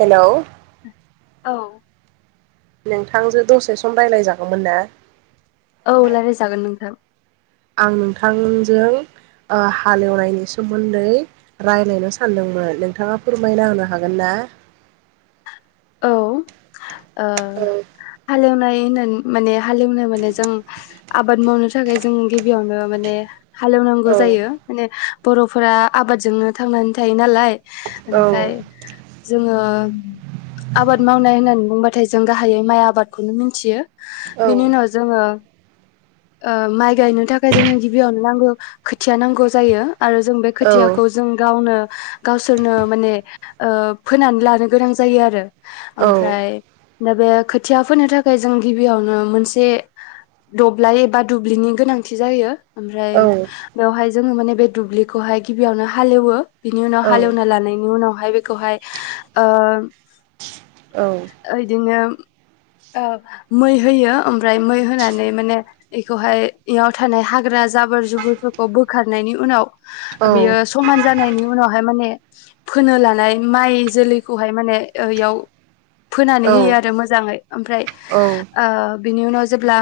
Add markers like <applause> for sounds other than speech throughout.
हेल'। औ। नोंथांजो दसे सम रायलायजागौमोन ना? औ रायलायजागोन नोंथां आं नोंथांजों ओ हालेवनायनि सोमोन्दै रायलायनो सानदोंमोन नोंथाङा फोरमायना होनो हागोन ना? औ। ओ औ हालेवनाय होननानै माने हालेवनो माने जों आबाद मावनो थाखाय जों गिबियावनो माने, हालेवनांगौ औ जायो माने, बर'फोरा आबादजोंनो थांनानै थायो नालाय, औ ओमफ्राय जु अ आबाद मावनाय होननानै बुंबाथाय जों गाहायै माइ आबादखौनो मिथियो। औ बिनि उनाव जोङो, ओ माइ गायनो थाखाय जोंनो गिबियावनो नांगौ खोथिया नांगौ जायो। आरो जों बे औ खोथियाखौ जों गावनो, गावसोरनो माने ओ फोनानै लानो गोनां जायो आरो औ ओमफ्राय दा बे खोथिया फोनो थाखाय जों गिबियावनो मोनसे दब्लाय एबा दुब्लिनि गोनांथि जायो। ओमफ्राय औ बेवहाय, जोंङो माने बे दुब्लिखौहाय गिबियावनो हालेवो। बिनि उनाव औ हालेवना लानायनि उनाव हाय बेखौहाय ओ औ बिदिनो मै होयो ओमफ्राय मै होनानै माने इखौहाय इयाव थानाय हाग्रा जाबोर जुबुरफोरखौ बोखारनायनि उनाव औ बेयो समान जानायनि उनावहाय माने फोनो लानाय माइ जोलैखौहाय माने ओ इयाव फोनानै औ होयो औ आरो मोजाङै। ओमफ्राय औ ओ बिनि उनाव जेब्ला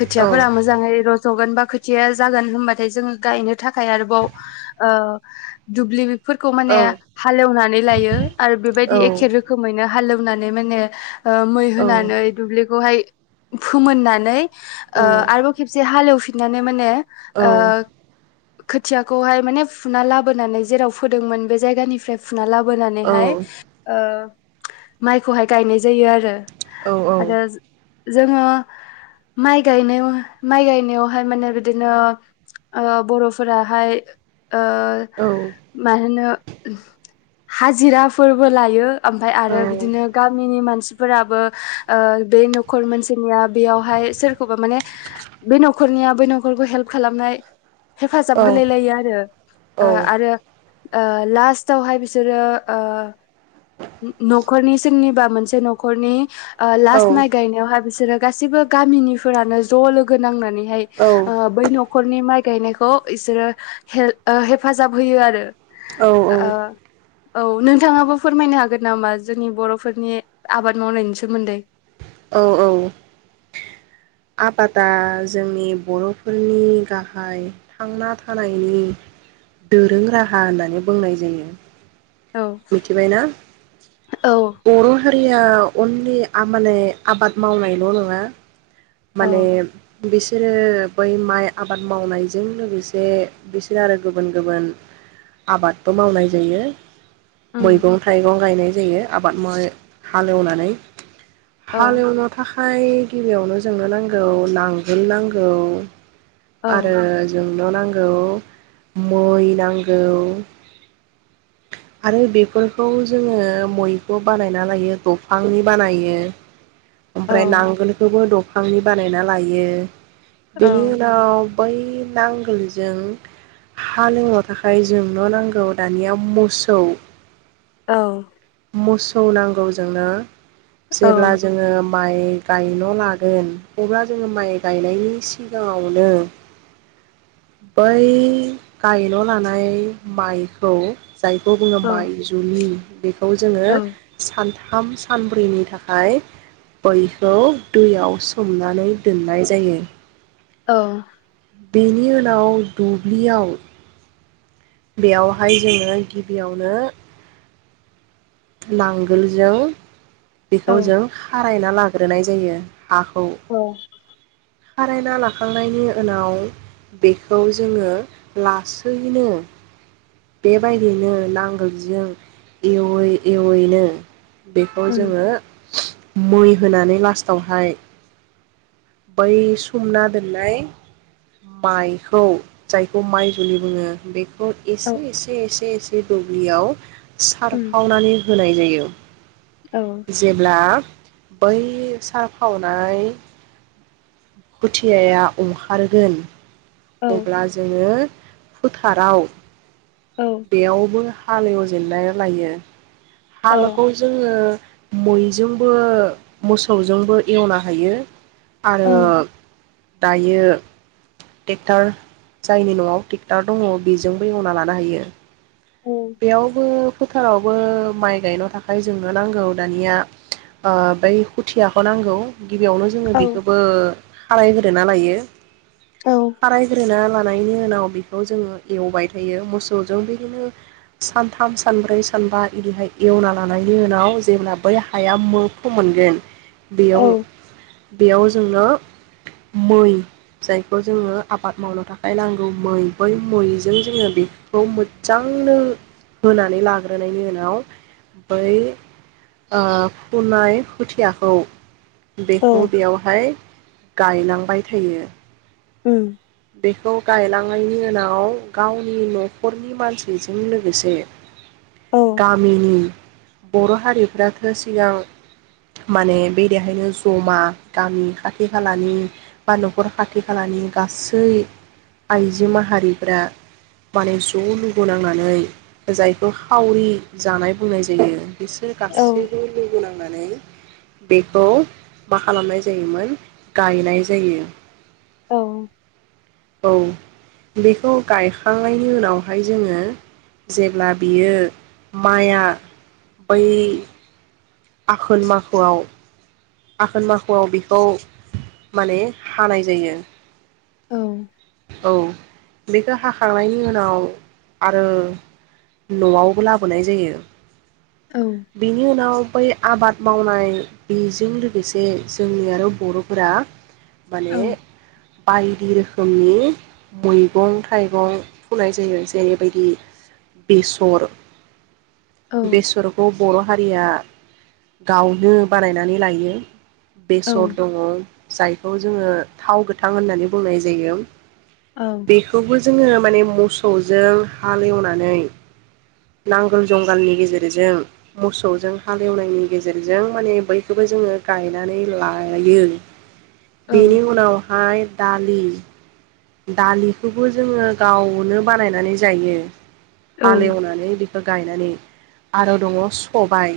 खोथियाफोरा मोजाङै रज र'जगोन बा खोथिया जागोन होनबाथाय जोङो गायनो थाखाय आरोबाव ओ दुब्लि फोरखौ माने हालेवनानै लायो आरो एखे रोखोमैनो हालौ नानै माने ओ मै होनानै दुब्लि बेहाय फोमोननानै ओ आरोबाव खेबसे हालेवफिननानै माने ओ खोथियाखौहाय माने फुना लाबोनानै जेराव फोदोंमोन बे जायगानिफ्राय फुना लाबोनानैहाय, ओ माइखौहाय गायनाय जायो आरो। औ औ जोंङो माइ गायनायाव माइ गायनायावहाय माने बिदिनो ओ बर'फोराहाय ओ माहोनो हाजिरा फोर फोरबो लायो। ओमफ्राय आरो बिदिनो गामिनि मान मानसिफोराबो ओ बे नखर मोनसिनिया बेयावहाय सोरखौबा माने बे नखरनियाबो नखरखौ हेल्प खालामनाय हेफाजाब होलाय लायो आरो ओ आरो ओ लास्टावहाय बिसोरो ओ नखरनि सोरनिबा मोनसे नखरनि ओ लास्ट माइ गायनायावहाय बिसोरो गासैबो गामिनिफोरानो ज लोगो नांनानैहाय ओ बै नखरनि माइ गायनायखौ बिसोरो हेल्प हेफाजाब होयो आरो औ नोंथाङाबो फोरमायनो हागोन नामा जोंनि बरफोरनि आबाद मावनायनि सोमोन्दै? औ औ। आबादा जोंनि बरफोरनि गाहाय थांना थानायनि दोरों राहा होननानै बुंनाय जायो। औ मिथिबायना? औ बर' हा रिया अनलि आ माने आबाद मावनायल' नङा औ माने बिसोरो बै माइ आबाद मावनायजों लोगोसे बिसोरो आरो गुबुन गुबुन आबादबो मावनाय जायो। उम मैगं थाइगं गायनाय जायो आबाद माव हालेवनानै औ हाल एवनो था फाय गिबियावनो जोंनो नांगौ नांगोल नांगौ औ आरो जोंल' नां औ मै नांगौ। आरो बेफोरखौ जोङो मै खौ बानायना लायो दफांनि बानायो। औ ओमफ्राय नांगोलखौबो दं फांनि बानायना लायो। औ बेनि उनाव बै नांगोलजों हालोवनो थाखाय जों न' नांगौ दानिया मुस सौ। औ। मोसौ नांगौ जोंनो। औ जेब्ला जोङो माइ गायन' लागोन अब्ला जोङो माइ गायनायनि सिगाङावनो बै गायन' लानाय माइखौ जाय खौ बुङो औ माइ जुुलि। <unintelligible> खौ जोङो सान थाम सानब्रैनि थाखाय बैखौ दैयाव सोमनानै दोननाय जायो। औ बेनि उनाव दुब्लियाव बेयावहाय जोङो गिबियावनो। नांगोलजों औ बेखौ जों रायना लाग्रोनाय जायो हाखौ खारायना लाखांनायनि उनाव बेखौ जोङो लासैनो बेबायदिनो नांगोलजों एवै एवैनो बेखौ उम जोङो। मै होनानै लास्टावहाय बै समना दोननाय माइखौ जायखौ माइ जुलि बुङो बेखौ ए औ एसे एसेसे बे दुब्लियाव उम सारफावनानै होनाय जायो। औ औ जेब्ला बै सारखावनाय खुथियाया अंखारगोन अब्ला जोङो फोथाराव औ बेयावबो हालेवजेनलाय लायो हालोखौ औ जोङो मैजोंबो मोसौजोंबो एवना हायो आरो औ दायो टेक्टार जायनि न'आव टेक्टार दङ बेजोंबो एवना ला नाहोयो औ बेयावबो फोथारावबो माइ गायनो थाखाय जोंनो नांगौ दानिया ओ बै खुथियाखौ नांगौ गिबियावनो जोङो औ बेखोबो खारायग्रोना लायो औ खारायग्रोना लाना नायनि उनाव बेखौ जोङो एवबाय थायो मोसौजों बिदिनो सानथाम सानब्रै सानबा इदिहाय एवना लानायनि उनाव जेब्ला बै हाया मो फोमोनगोन बेयाव औ बेयाव जोंनो मै जायखौ जोङो आबाद मावनो थाखाय नांगौ मै बै मैजों जोङो बेखौ मोजांनो होनानै लाग्रोनायनि उनाव बै ओ फुनाय खुथियाखौ औ बेखौ बेयावहाय गायलांबाय थायो। उ। बेखौ गायलांनायनि उनाव गावनि न'खरनि मानसिजों लोगोसे। औ गामिनि। बर' हारिफ्राथ' सिगां, माने बे देहायनो जमा गामि खाथि खालानि बा न'खर खाथि खालानि गास यै आइजो माहारिफ्रा, माने ज' लुगो नांनानै जायखौ खावरि जानाय बुंनाय जायो। बिसोर औ गासैबो लोगो नांनानै। बेखौ मा खालामनाय जायोमोन गायनाय जायो। औ। औ बेखौ गायखांनायनि उनावहाय जोङो जेब्ला बियो माइआ बै आघोन माखोआव। आखोन माखुआव बेखौ माने हानाय जायो। औ। औ। बेखो हाखांनायनि उनाव, आरो न'आवबो लाबोनाय जायो। औ बिनि उनाव बै आबाद मावनाय बेजों लोगोसे जोंनि आरो बर'फोरा माने औ बायदिरोखो रोखोमनि मैगं थाइगं फुनाय जायो जेरैबायदि बेसर औ बेसरखौ बर' फारिया गावनो बानायनानै लायो। बेसर दङ साइड बेखौ जोङो थाव गोथां होननानै बुंनाय जायो। जोम <unintelligible> बेखौबो जोङो। माने मोसौजों हालेवनानै, नांगोल जुंगालनि गेजेरजों, मोसौजों हालेवनायनि गेजेरजों, माने बैखौबो जोङो गायनानै लायो। बेनि उनावहाय। दालि दालिखौबो जोङो गावनो बानायनानै जायो। हालेवनानै बेखौ गायनानै। आरो दङ सबाय।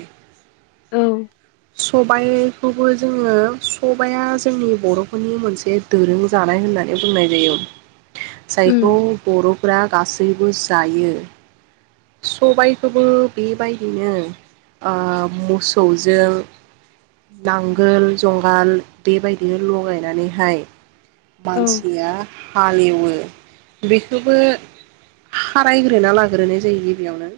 सबाइ खौबो जोङो सबाया जोंनि बर'फोरनि मोनसे दोरों जानाय होननानै बुंबाय जायो ओम। जायखौ बर'फ्रा गासैबो जायो सबायखोबो बेबायदिनो ओ मसौजों नांगोल जुंगाल बेबायदिनो लगायनानैहाय मानसिया हालेवो बेखोबो खारायग्रोना लाग्रोनाय जायो गिबियावनो।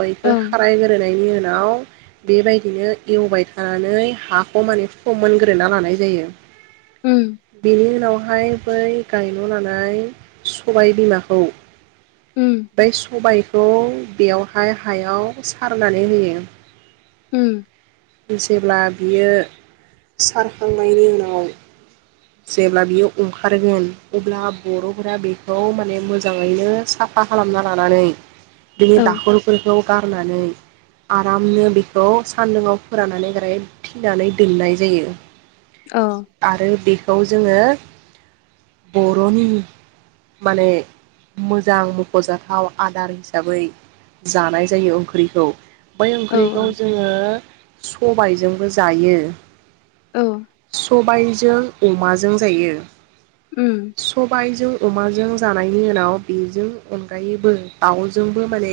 बैखो खाराय ग्रोनायनि उनाव नाव बेबायदिनो एवबाय थानानै हाखौ माने फोमोनग्रोना लानाय जायो। बिनि ओमफाय बै गायल'नानै सबाय बिमाखौ बै सबायखौ बेयावहाय हायाव सारनानै होयो। औ गेसेब्लाद बियो सारखांनायनि उनाव जेब्ला बियो अंखारगोन अब्ला बर'फोरा बेखौ माने मोजाङैनो साफा खालामना लानानै बिनि दाखलफोरखौ गारनानै आरामनो बेखौ सान्दुुंआव फोराननानै ग्रायेद थिनानै दोननाय जायो आरो बेद जोङो बर'नि माने मोजां मख'जाथाव आदार हिसाबै जानाय जायो ओंख्रिखौ बै ओंख्रिखौ जोङो सबायजोंबो जायो। सबाय जों अमाज जों जायो। सबाइजों अमाजों जानायनि उनाव बेजों अनगायैबो दाउजोंबो माने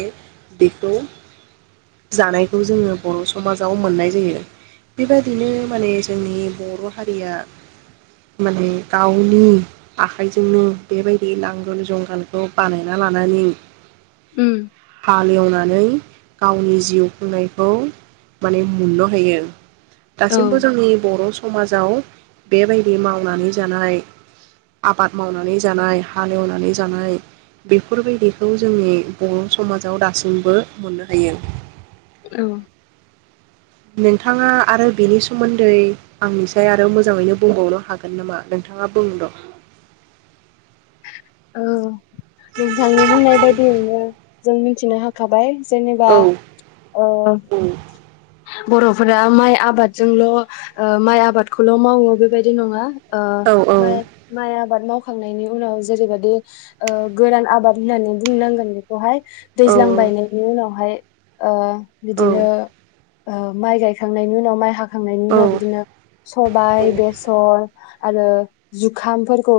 बेखौ जानायखौ जोङो बर' समाजाव मोननाय जायो बेबायदिनो माने जोंनि बर' हारिया माने गावनि आखाइजोंनो बेबायदि नांगोल जुंगालखौ बानायना लानानै हालेवनानै गावनि जिउ खुंनायखौ माने मुननो होयो। दासिमबो जोंनि बर' समाजाव बेबायद दि मावनानै जानाय आबाद मावनानै जानाय हालेवनानै जानाय बेफोरबायदिखौ जोंनि बर' समाजाव दासिमबो मोननो हायो। औ नोंथाङा आरो बेनि सोमोन्दै आंनिसाय आरो मोजाङैनो बुंबावनो हागोन नामा नोंथाङा बुं द' औ उम थांनि बुंनाय बायदियैनो जों मिथिनो हाखाबाय जेनेबा औ ओ औ बर'फोरा माइ आबादजोंल' ओ माइ आबादखौल' मावो बेबायदि नङा। ओ माय औ माय आबाद माव खांनायनि उनाव जेरैबाददि ओ गोरान आबाद होननानै बुंनांगोन बेखौहाय औ दैज्लां बायनायनि उनावहाय ओ औ बिदिनो ओ माइ गायखांनायनि उनाव माइ हाख खांनायनि औ उनाव बिदिनो औ सबाइ बेसर आरो जुखामफोरखौ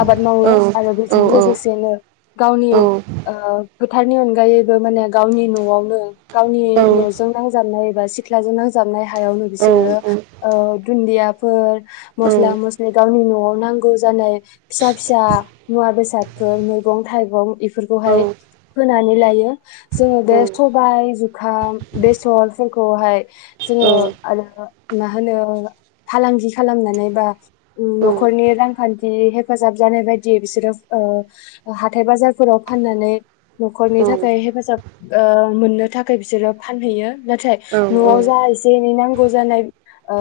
आबाद मावो आरो औ बेजों लोगो सेनो गावनि ओ फोथारनि अनगायैबो माने गावनि न'आवनो गावनि न'जों नां जाबनाय बा सिथ्लाजों नांजाबनाय हायावनो बिसोरो दुन्दियाफोर मस्ला मसलि गावनि नआव नांगौ जानाय फिसा फिसा मुवा बेसादफोर मैगं थाइगं इ फोरखौहाय फो नानै लायो जोङो बे सबाय जुखाम बे सर फोरखौहाय जोङो औ आरो मा होनो फालांगि खालामनानै बा औ औ न'खरनि रांखान्थि हेफाजाब जानाय बायदियै बिसोरो ओ हाथाय बाजारफोराव फाननानै न'खरनि थाखाय हेफाजाब ओ मोननो थाखाय बिसोरो फानहैयो। नाथाय न'आव जा एसे एनै नां ग' जानाय ओ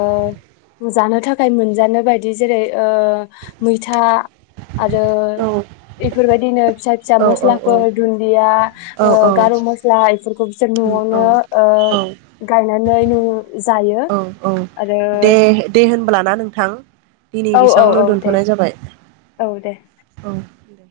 जानो थाखाय मोनजानो बायदि जेरै मैथा आरो बेफोरबादिनो फिसा फिसा मस्लाफोर दुन्दिया ओ गार' मस्ला इफोरखौ बिसोर न'आवनो ओ गायनाय नैनो औ औ दे दे होनब्ला ना नोंथां दिनै औ औ औ बेसेबावनो दे दोनथ'नाय जाबाय। औ दे। <unintelligible>